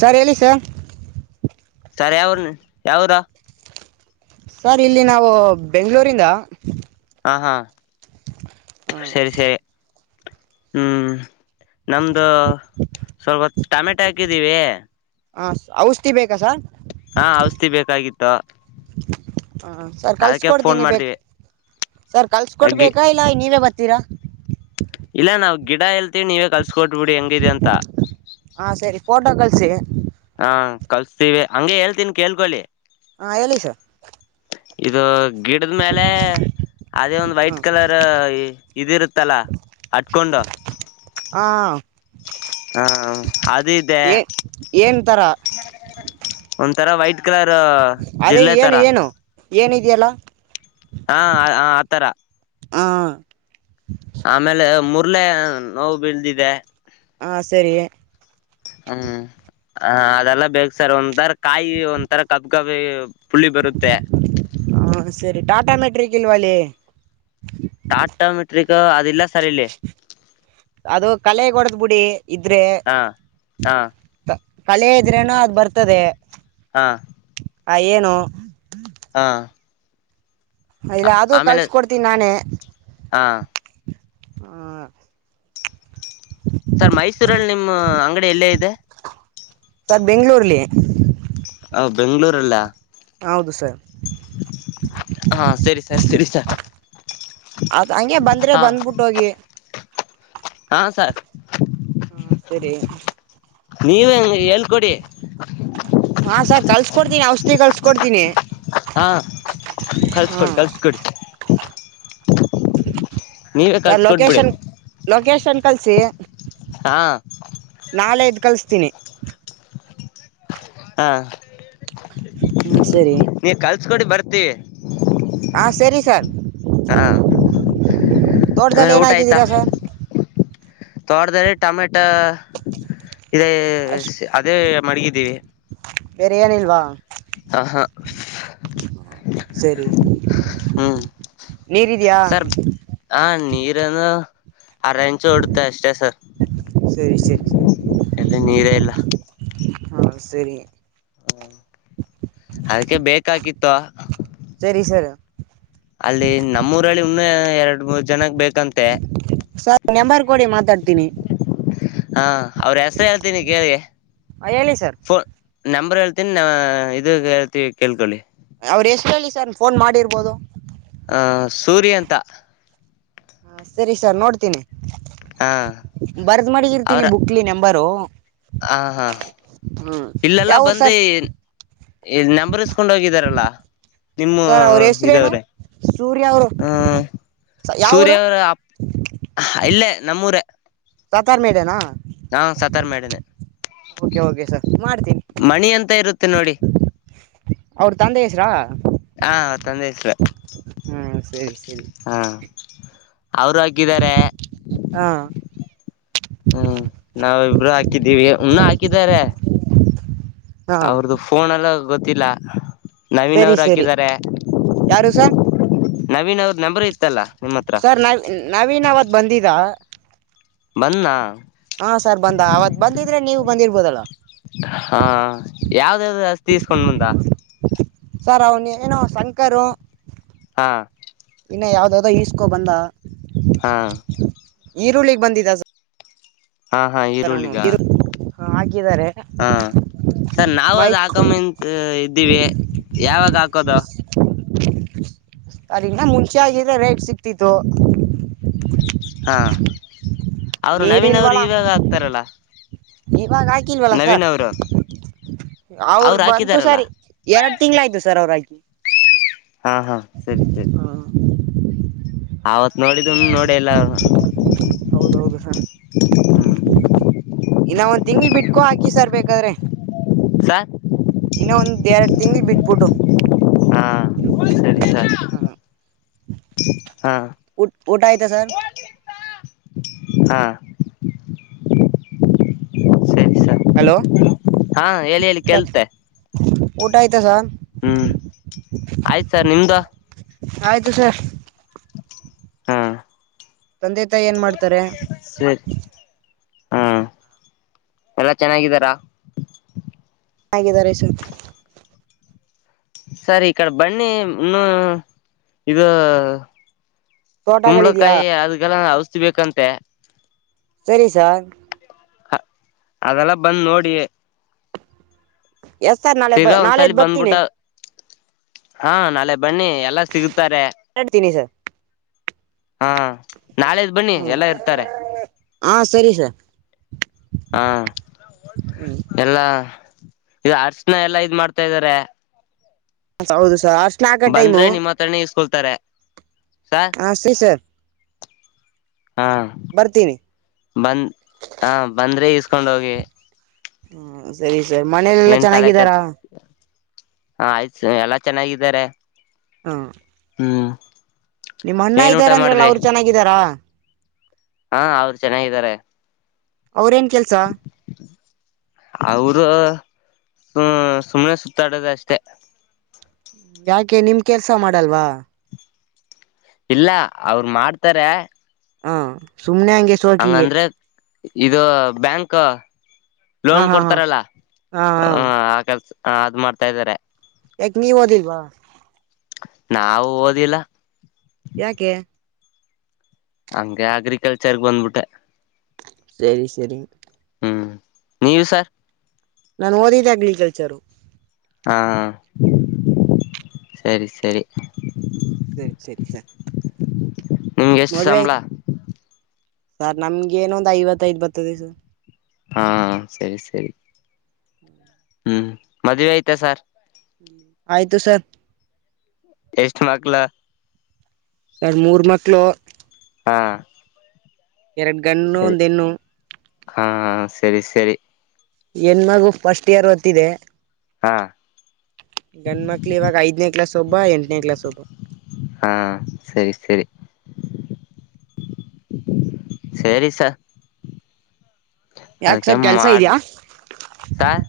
sir ಹೇಳಿ sir ಸರಿ ಯಾವ್ರನು ಯಾವದ ಸರ್ ಇಲ್ಲಿ ನಾವು ಬೆಂಗಗಳೂರಿಂದ ಹ ಹಾ ಸರಿ ಸರಿ ಹ್ಮ್ ನಮ್ದು ಸ್ವಲ್ಪ ಟೊಮೆಟೊ ಹಾಕಿದೀವಿ ಹ ಔಷಧಿ ಬೇಕು ಹ ಔಷಧಿ ಬೇಕಾಗಿತ್ತು ಹಾಂ ಸರ್ ಅದಕ್ಕೆ ಫೋನ್ ಕಳ್ಸ್ಕೊಡ್ತೀನಿ ಬೇಕು ಮಾಡ್ದೀವಿ ಸರ್ ಗಿ ಕಲ್ಸಕೊಡ್ಬೇಕಾ ಇಲ್ಲ ನೀವೇ ಬತೀರಾ ಇಲ್ಲ ನಾವ್ ಗಿಡ ಹೇಳ್ತೀವಿ ನೀವೇ ಕಲ್ಸ್ಕೊಟ್ಬಿಡಿ ಹೆಂಗಿದೆ ಅಂತ ಸ ಹಾ ಕಲ್ಸ್ತೀವಿ ಹಂಗಗೆ ಹೇಳ್ತೀನ್ಿ ಕೇಳ್ಕೊೊಳ್ಳಿ ಹಾ ಹೇಳಿ ಸ ಇದು ಗಿಡದ ಮೇಲೆ ಅದೇ ಒಂದು್ ಹ್ಞೂ ವೈಟ್ ಕಲರ್ ಇದಿರುತ್ತೆ ತಲ ಹಟ್ಕೊಂಡ ಹ ಹಾ ಹ ಅದು ಇದೆ ಏ ಏನ್ ತರ ಒಂಥರ ವೈಟ್ ಕಲರ್ ಅದೇ ಜಿರ್ಲೆ ಏನು ತರ ಏನು ಏನಿದೆಯಲ್ಲ ಹಾ ಆ ತರ ಹ ಆಮೇಲೆ ಮುರ್ಳ ನೋವು ಬೀಳದಿದೆ ಹಾ ಸರಿ ಹ್ಮ್ ಹ ಅದೆಲ್ಲ ಬೇಕು ಸರ್ ಒಂಥರ ಕಾಯಿ ಒಂತರ ಕಬ್ ಕಬಿ ಪುಳ್ಳಿ ಬರುತ್ತೆ ಹ ಸರಿ ಟಾಟಾ ಮೆಟ್ರಿಕ ಇಲ್ವಾಲಿ ಟಾಟಾ ಮೆಟ್ರಿಕ ಅದಲ್ಲ ಅದು ಕಲೆ ಹೊಡದ್ ಬಿಡಿ ಇದ್ರೆ ಹಾ ಹಾ ಕಲೆ ಇದ್ರೇನ ಅದು ಬರ್ತದೆ ಹಾ ಆ ಏನು ಹಾ ಇಲ್ಲ ಅೂ ಕಲ್ಸಕ ಕೊಡ್ತೀನಿ ನಾನೇ ಹಾಂ ಆ ಸರ್ ಮೈಸೂರಲ್ಲಿ ನಿಮಮ್ಮ್ ಅಂಗಡಿ ಎಲ್ಲೇ ಇದೆ ಸರ್ ಬೆಂಗ್ಗಳೂರ್ಲಿ ಬೆಂಗ್ಗಳೂರಲ್ಲ ಹೌದು ಸರ್ ಹಾ ಸರಿ ಸರ್ ಸರಿ ಸರ್ ಅೌದ ಹಂಗೆ ಬಂದ್ರೆ ಹಾ ಬಂದ್ಬಿಟ್ಟ ಹೋಗಿ ಹಾ ಸರ್ ಹಾ ಸರಿ ನೀವ ಹೇಳ್ಕೊಡಿ ಹ್ಹ ಹಾ ಸರ್ ಕಲ್ಸ್ಕೊಡ್ತೀನಿ ಔಷಧಿ ಕಲ್ಸ್ಕೊಡ್ತೀನಿ ಕಲ್ಸ್ಕಡ್ ಕಲ್ಸ್ಕಡಿ ನೀವೇ ಸರ್ ಕಳ್ಸ್ಕೊಡ್ಬಿಡಿ ಲೊಕೇಶನ್ ಲೊಕೇಶನ್ ಕಲ್ಸ ಹಾ ನಾಾಲೆ ಇದದ್ ಕಲ್ಸ್ತೀನಿ ಹಾ ಹ್ಮ ಸರಿ ಕಡಿ ಬರ್ತೀವಿ ಹಾ ಸರಿ ಸರ್ ಹಾ ತೋಟದಲ್ಲಿ ಏನಾಗಿದ್ದೀರಾ ಸ ತೋಡ್ದಾರೆ ಟಮೆಟ ಪಟ್ಟ ಇದೇ ಅಷ್ಟ್ ಅದೇ ಮಡಗಿದ್ದೀವಿ ಬರಿ್ಯಾಣಿಿಲ್ಲಲ್ವಾ ಹ ಸರಿ ಹ್ಮ್ ನೀರ್ ಇದಯಾ ಎನ್ನು ಅರ ಇಂಚು ಹೊಡುತ್ತೆ ಅಷ್ಟೇ ಸರ್ ಸರಿ ಸರಿ ಎಲ್ಲಿ ನೀರೇ ಇಲ್ಲ ಹ ಸರಿ ಅದಕ್ಕೆ ಬೇಕಾಗಿತ್ತು ಸರಿ ಸರಿ ಅಲ್ಲಿ ನಮ್ಮೂಊರಲ್ಲಿಿ ಇನ್ನ ಎರಡ್ ಮೂರ್ ಜನಗ್ ಬೇಕ ಸರ್ ನೆಂಬರ್ ಕೋಡೆ ಮಾತಾಡ್ತೀನಿ ಹಾ ಅವ್ರ ಹೆಸರು ಹೇಳ್ತೀನಿ ಕೇಳಗೆ ಹ ಹೇಳಿ ಸರ್ ಫೋನ್ ನಂಬರ್ ಹೇಳ್ತ ನ್ ಇದ ಹೇಳ್ತಿವಿ ಕೇಳ್ಕೊಳ್ಳಿ ಅವ್ರು ಎಷ್ಟು ಹೇಳಿ ಸರ್ ಫೋನ್ ಮಾಡಿರ್ಬೋದು ಹಹ ಸೂರ್ಯ ಅಂತ ಹಾ ಸರಿ ಸರ್ ನೋಡ್ತೀನಿ ಹ ಬರ್ದ್ ಮಗಿ ಅವ್ರ ಇರ್ತೀನಿ ಬುಕ್ಲಿ ನಂಬರು ಹ ಹಾ ಹ್ಮ್ ಇಲ್ಲೆಲ್ಲ ಯಾವೂರು ಬಂದು ಸರ್ ನಂಬರ್ ಕಕೊಂಡ್ ಹೋಗಿದಾರಲ್ಲ ನಿಮ್ಮ ಸರ್ ಅವ್ರ ಹೆಸ್ರೇನು ಇದವ್ರೆ ಸೂರ್ಯ ಅವರು ಹ್ಮ ಸೂರ್ಯ ಯಾವೂರು ಅವರ ಅ ಇಲ್ಲೇ ನಮ್ಮೂರ ಸಾತಾರ್ ಮೇಲೆನಾ ನಾ ಸತಾರ್ ಮಾಡನೆ ಓಕೆ ಓಕೆ ಸರ್ ಮಾಡ್ತೀನಿ ಮಣಿ ಎಂತ ಇರುತ್ತೆ ನೋಡಿ ಅವ್ರ ತಂದ ಹೆಸ್ರಾ ಹಾ ತಂದೆ ಇಸ್ರ ಹ್ಮ ಸರಿ ಸರಿ ಅವರು ಹಾಕಿದ್ದಾರೆ ಹಾ ಹ್ಮ್ ನಾವಿಬರು ಹಾಕಿದ್ದೀವಿ ಇನ್ನ ಹಾಕಿದಾರ ಹಾ ಅವ್ರ್ದು ಫೋನ್ ಎಲ್ಲ ಗೊತ್ತಿಲ್ಲ ನವೀನ್ ಸರಿ ಅವರು ಸರಿ ಹಾಕಿದ್ದಾರೆ ಯಾರು ಸರ್ ನವೀನ್ ಅವ್ರ ನಂಬರ್ ಇ ಇತ್ತಲ್ಲ ನಿಮ್ಮ ಹತ್ರ ಸರ್ ನವ್ ನವೀನ್ ಅವತ್ ಬಂದಿದ್ದ ಬಂದ ಹಾ ಸರ್ ಬಂದ ಅವತ್ ಬಂದಿದ್ರೆ ನೀವು ಬಂದಿರ್ಬೋದಲ್ಲ ಹಾ ಯಾವ್ದ್ದ ತಸ್ಕೊಂಡ್ ಬಂದ ಸರ್ ಅವನುಿ ಏನೋ ಶಂಕರು ಹಾ ಇನ್ನ ಯಾವ್ದಾವ್ದೋ ಈಸ್ಕೊ ಬಂದ ಹಾ ಈರುಳ್ಳಗ್ ಬಂದಿದ್ದ ಹಾ ಹಾ ಸರ್ ಅವನು ಈರುಳ್ಳಿಗ ಹಾಕಿದ್ದಾರೆ ಹಾ ಸರ್ ನಾವವು ಅದ ಮೈಕ್ ಹಾಕಂಬಂತ ಇದ್ದೀವಿ ಯಾವಾಗ ಹಾಕೋದು ಅದಗ ಮುಂಚೆ ಆಗ್ರ ರೇಟ್ ಸಿಕ್ತಿತ್ತು ಹಾ ಅವ್ರು ನೀರ್ ನವೀನ್ವ್ರು ಇಲ್ವಲ್ಲ ಇವಾಗ ಆಗ್ತಾರಲ್ಲ ಾಗ ಆಯಕಲ್ ವಲ ಸರ್ ಅವರು ಅವ್ರು ಬಂತು ಹಾಕಿದಾರಲ್ಲ ಸರ್ ಎರಡು ತಿಂಗ್ಳಾಯ್ತು ಸರ್ ಅವ್ರಾಕಿ ಹಾ ಹಾ ಸರಿ ಸರಿ ಆವತ್ ನೋಡಿದ ನೋಡಿ ಎಲ್ಲ ಹ್ಮ್ ಹೌದೌದು ಸರ್ ಇನ್ನ ಒಂದ್ ತಿಂಗಳ ಬಿಟ್ಕೊ ಹಾಕಿ ಸರ್ ಬಾದ್ರೆ ಸರ್ ಇನ್ನ ಒಂದ ಎರಡು ತಿಂಗ್ಳ ಬಿಟ್ಬಿಟ್ಟು ಹಾ ಸರಿ ಸರಿ ಹಾ ಊ ಊಟ ಆಯ್ತಾ ಸರ್ ಹಾಂ ಸರಿ ಸರ್ ಹಲೋ ಹಾ ಎಿ ಹೇಳಿ ಸರ್ ಕೇಳ್ತೆ ಊಟ ಆಯ್ತಾ ಸರ್ ಹ್ಮ್ ಆಯ್ತ ಸರ್ ನಿಮ್ದು ಆಯ್ತು ಸರ್ ಹಾ ತಂದೆ ತಾಯಿ ಏನ್ ಮಾಡ್ತಾರೆ ಸರಿ ಹಾ ಎಲ್ಲಾ ಚೆನ್ನಾಗಿದ್ದಾರಾ ಹಾಗಗಿದ್ದಾರೆ ಸ ಸರಿ ಈ ಕಡೆ ಬನ್ನಿ ಇನ್ನುೂ ಇದು ತೋಟಗಳಿದ್ಯಾ ಕುಂಬಳಕಾಯಿ ಅದಗೆಲ್ಲ ಔಷಧಿಬೇಕಂತೆ ಸರಿ ಸಾರ್ ಹ ಅದೆಲ್ಲ ಬಂದ್ ನೋಡಿ ಎಸ್ ಸರ್ ನಾಳೆ ಬ ತಿರ್ಗಾ ಒಂದ್ಸಲಿ ನಾಳೆದ್ ಬರ್ತೀನಿ ಬಂದ್ಬಿಟ್ಟ ಹಾ ನಾಳೆ ಬನ್ನಿ ಎಲ್ಲ ಸಿಗುತ್ತಾರೆ ಹೇಳ್ತೀನಿ ಸರ್ ಹಾ ನಾಳೆದ್ ಬನ್ನಿ ಹ್ಮ ಎಲ್ಲಾ ಇರ್ತಾರೆ ಹಾ ಸರಿ ಸರ್ ಹಾ ಹ್ಮ್ ಎಲ್ಲಾ ಈದು ಅರ್ಶನಾ ಎಲ್ಲಾ ಇದ್ ಮಾಡ್ತಾ ಇದ್ದಾರೆ ಹ ಹೌದು ಸ ಬಂದ್ರೆ ನಿಮ್ಮ ಹತ್ರನೇ ಇಸ್ಕೊಳ್ತಾರೆ ಸಾರ್ ಹಾ ಸರಿ ಸರ್ ಹಾ ಬರ್ತೀನಿ ಬಂದ್ ಹ ಬಂದ್ರೆ ಇಸ್ಕೊಂಡ ಹೋಗಿ ಹ್ಮ ಸರಿ ಸರ್ ಮನೇಲೆಲ್ಲಾ ಏನ್ ತಲೆ ಕಟ್ಟ ಚೆನ್ನಾಗಿದ್ದಾರಾ ಹ ಆಯ್ತು ಎಲ್ಲ ಚೆನ್ನಾಗಿದ್ದಾರೆ ಹಾ ಹ್ಮ್ ನಿಮ್ಮ ಅಣ್ಣ ಏನ್ ಊಟ ಇದ್ದಾರೆ ಅಂದ್ರಲ್ಲ ಮಾಡಿದ್ರಿ ಅವ್ರು ಚೆನ್ನಾಗಿದ್ದಾರಾ ಹಾ ಅವ್ರು ಚೆನ್ನಾಗಿದ್ದಾರೆ ಅವ್ರೇನ್ ಕೆಲ್ಸ ಅವರು ಹ ಸುಮ್ನೆ ಸುತ್ತಾಡೋದ ಅಷ್ಟೆ ್ಮ ಯಾಕೆ ನಿಮ ಕೆಲ್ಸ ಮಾಡಲ್ವಾ ಇಲ್ಲ ಅವರು ಮಾಡ್ತಾರ ಹಾ ಸುಮ್ನೆ ಹಂಗೆ ಸೋಕಿಗೆ ಇದು ಬ್ಯಾಂಕ್ ಹ ಲೋನ್ ಹಾ ಹಾ ಕೊಡ್ತಾರಲ್ಲ ಹಾ ಹಾ ಆ ಕೆಲಸ ಹ ಅದ್ ಮಾಡ್ತಾ ಇದಾರೆ ಯಾಕ ನೀವವಓದಿಲ್ವಾ ನಾಾವವು ಓದಿಲ್ಲ ಯಾಕೆ ಹಂಗೆ ಅಗ್ರಿಕಲ್ಚರ್ಗೆ ಬಂದ್ಬಿಟ್ಟೆ ಸರಿ ಸರಿ ಹ್ಮ್ ನೀವು ಸರ್ ನಾನು ಓದಿದ್ದೆ ಅಗ್ರಿಕಲ್ಚರು ಹಾ ಸರಿ ಸರಿ ಸರಿ ಸರಿ ಸರ್ ನಿಮ್ಗೆ ಎಷ್ಟು ಮದ್ವೆ ಸಂಬಳ ಆಯ್ತು ಸರ್ ನಮ್ಗೆ ಏನ ಒಂದ್ ಐವತ್ತ ಐದ್ ಬರ್ತದೆ ಸರ್ ಹಾ ಸರಿ ಸರಿ ಹ್ಮ್ ಹ್ಮ್ ಮದ್ುವೆ ಐತೆಾ ಸಾರ್ ಆಯ್ತು ಸರ್ ಎಷ್ಟ ಮಕ್ಳ ಸರ್ ಮೂರ್ ಮಕ್ಳು ಹಾ ಎರಡು ಗಣು ಸರಿ ಒಂದ ಹೆಣ್ಣು ಹಾ ಸರಿ ಸರಿ ಎನ್ ಮಗು ಫಸ್ಟ್ ಇಯರ್ ಹೊತ್ತಿದೆ ಹಾ ಗಂಡ ಮಕ್ಳ ಇವಾಗ ಐದನೇ ಕ್ಲಾಸ್ ಒಬ್ಬ ಎಂಟನೇ ಕ್ಲಾಸ್ ಒಬ್ಬ ಹಾ ಸರಿ ಸರಿ ಸರಿ ಸ ಯಾಕ ಸರ್ ಕೆಲ್ಸ ಇದ್ಯಾ ಸಾರ್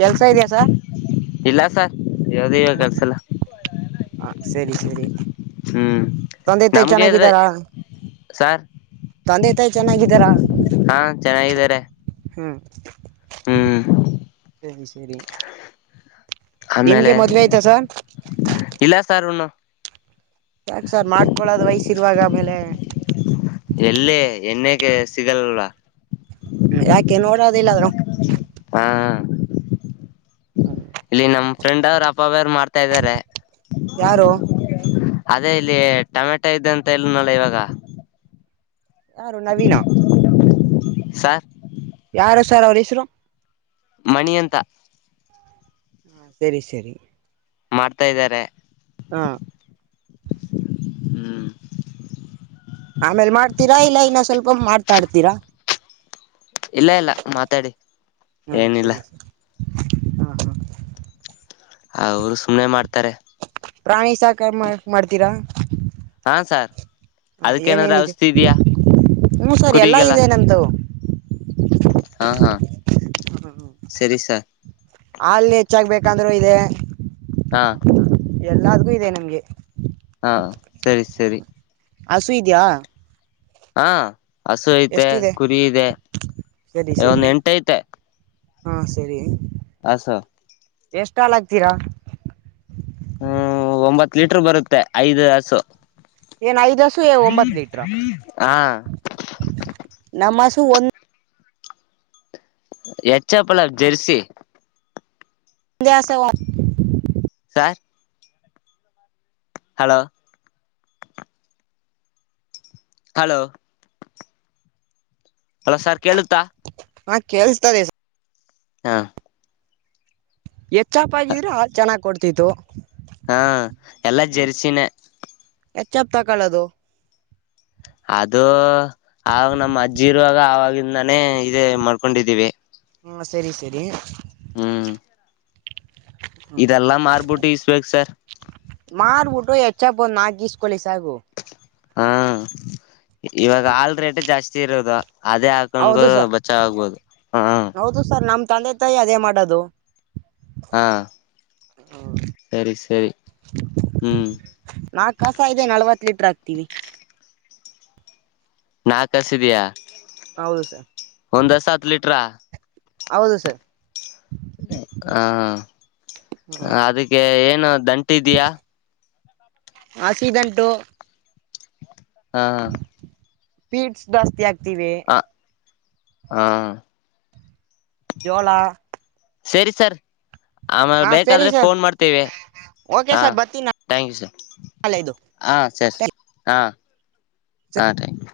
ಕೆಲ್ಸ ಇದ್ಯಾ ಸರ್ ಇಲ್ಲ ಸರ್ ಯಾವ್ದ ಇವ ಕೆಲ್ಸಲ್ಲ ಹಾ ಸರಿ ಸರಿ ಹ್ಮ್ ತೊಂದ ತ ನಮ್ಗೆ ಇದ್ರೆ ಚೆನ್ನಾಗಿದ್ದಾರಾ ಸಾರ್ ತಂದೆತಾಯಿ ಚೆನ್ನಾಗಿದ್ದಾರ ಹಾ ಹೂ ಹೂ ಸರಿ ಸರಿ ಆಮೇಲೆ ನಿಮ್ಗೆ ಮದ್ವೆ ಆಯ್ತಾ ಸರ್ ಇಲ್ಲ ಸಾರ್ನ್ನು ಯಾಕ್ ಸರ್ ಮಾಡ್ಕೊಳದ ವಯಸ್ಸ ಇರುವಾಗ ಆಮೇಲೆ ಎಲ್ಲೇ ಎಣ್ಣೇಕ ಸಿಗಲ್ಲಲ್ವಾ ್ಮ ಯಾಕೆ ನೋಡೋದಿಲ್ಲಾದ್ರೂ ಹಾ ಇಲ್ಲಿ ನಮ್ ಫ್ರೆಂಡ್ ಅವ್ರು ಅಪ್ಪಬ್ಯ್ರು ಮಾಡ್ತಾ ಇದ್ದಾರೆ ಯಾರು ಅದೇ ಇಲ್ಲಿ ಟೊಮೆಟೊ ಇದೆ ಅಂತ ಎಲ್ಲ ನಲ್ಲ ಇವಾಗ ಯಾರು ನವೀನಾ ಸಾರ್ ಯಾರು ಸಾರ್ ಅವರ ಹೆಸರ ಮಣಿ ಅಂತ ಹಾ ಸರಿ ಸರಿ ಮಾಡ್ತಾ ಇದ್ದಾರೆ ಹಾ ಹೂ ಆಮೇಲ್ ಮಾಡ್ತೀರಾ ಇಲ್ಲ ಇನ್ನ ಸ್ವಲ್ಪ ಮಾಡ್ತಾಡ್ತೀರಾ ಇಲ್ಲ ಇಲ್ಲ ಮಾತಾಡಿ ಏನಿಲ್ಲ ಹಾ ಹಾ ಅವರು ಸುಮ್ಮನೆ ಮಾಡ್ತಾರೆ ಪ್ರಾಣಿ ಸಾಕ ಮಾಡ್ತೀರಾ ಹಾ ಸಾರ್ ಹ ಅದಕ್ಕೇನಾದ್ರ ಏನೇನಿದೆ ಔಷಧಿ ಇದೆಯಾ ಹೂ ಸರ್ ಎಲ್ಲಾ ಕುರಿಗೆಲ್ಲ ಇದೆ ನಮ್ದ ಹಾ ಹಾ ಸರಿ ಸರ್ ಹಲ್ ಹೆಚ್ಚಾಗಬೇಕಂದ್ರರು ಇದೆ ಹಾ ಎಲ್ಲಾದ್ಗೂ ಇದೆ ನಮ್ಗೆ ಹ ಸರಿ ಸರಿ ಹಸು ಇದೀಯ ಹಾ ಹಸು ಐತೆ ಕುರಿ ಇದೆ ಒಂದ ಎಂಟು ಐತೆ ಹೂ ಸರಿ ಆಸ ಎಷ್ಟ ಹಲ್ಹಾಕ್ತೀರ ಹೂ ಒಂಬತ್ತು ಲೀಟರ್ ಬರುತ್ತೆ ಐದುಹಸು ಏನ್ ಐದಸು ಒಂಬತ್ ಲೀಟ್ರ ಹಾ ನಮಸ್ ಒಂದು ಎಚ್ಚ ಪಲ ಜೆರ್ಸಿ ಂದ ಸ ವ sir hello hello hello sir ಕೇಳುತ್ತಾ ಹಾ ಕೇಳ್ಸ್ತಾರೆ ಹಾ ಹೆಚ್ಚಪ್ ಆಗಿದ್ರೆ ಹಾಲ್ ಚೆನ್ನಾಗ್ ಕೊಡ್ತಿತ್ತು ಹಾ ಎಲ್ಲಾ ಜರ್ಸಿನೇ ಎಚ್ಚಪ್ ತಗುಲೋದು ಅದೋ ಅದು ಆಾಗ ನಮ್ಮ ಅಜ್ಜಿ ಇರುವಾಗ ಆವಾಗಿಂದಾನೇ ಇದೇ ಮಾಡ್ಕೊಂಡಿದ್ದೀವಿ ಹೂ ಸರಿ ಸರಿ ಹ್ಮ್ ಹ್ಮ್ ಇದೆಲ್ಲಾ ಮಾರ್ಬಿಟ್ಟು ಇಸ್ಬೇಕೇ ಸರ್ ಮಾರ್ಬಿಟ್ಟರು ಹೆಚ್ಚ ಬ ಒಂದ ನಾಗಸ್ಕಳ ಹಾ ಇವಾಗ ಹಾಲ್ ರೇಟ ಜಾಸ್ತಿ ಇರೋದು ಅದೇ ಹಾಕೊಂಡಗು ಹೌದು ಸರ್ ಬಚ್ಚಾವ ಆಗ್ಬೋದು ಹ ಹೌದು ಸರ್ ನಮ್ ತಂದೆ ತಾಯಿ ಅದೇ ಮಾಡೋದು ಹಾ ಸರಿ ಸರಿ ಹ ಹ್ಮ್ ನಾಕ್ ಕಸ ಇದೆ ನಲ್ವತ್ ಲೀಟ್ರ ವಿ ನಾಕ್ ಹಸಿದಯ ಹೌದು ಸರ್ ಒಂದ್ಸ ಹತ್ತು ಲೀಟ್ರಾ ಹೌದು ಸರ್ ಹಾ ಹ್ಮ್ ಅದಕ್ಕೆ ಏನು ದಂಟ ಇದಯಾ ಆಸಿಡೆಂಟು ಹಾ ಹ ಪೀಡ್ಸ್ ಜಾಸ್ತಿ ಆಗ್ತಿವಿ ಹಾ ಜೋಳಾ ಸರಿ ಸರ್ ಆಮೇಲೆ ಸರಿ ಬೇಕಾದ್ರೆ ಸರ್ ಫೋನ್ ಮಾಡ್ತೇವೆ ಓಕೆ ಹಾ ಸರ್ ಬರ್ತೀನಿ ಥಾಂಕ್ ಯು ಸರ್ ನಾಳೆ ಇದು ಹ ಸರಿ ಹಾ ಹಾ ಾಕ್ ಯು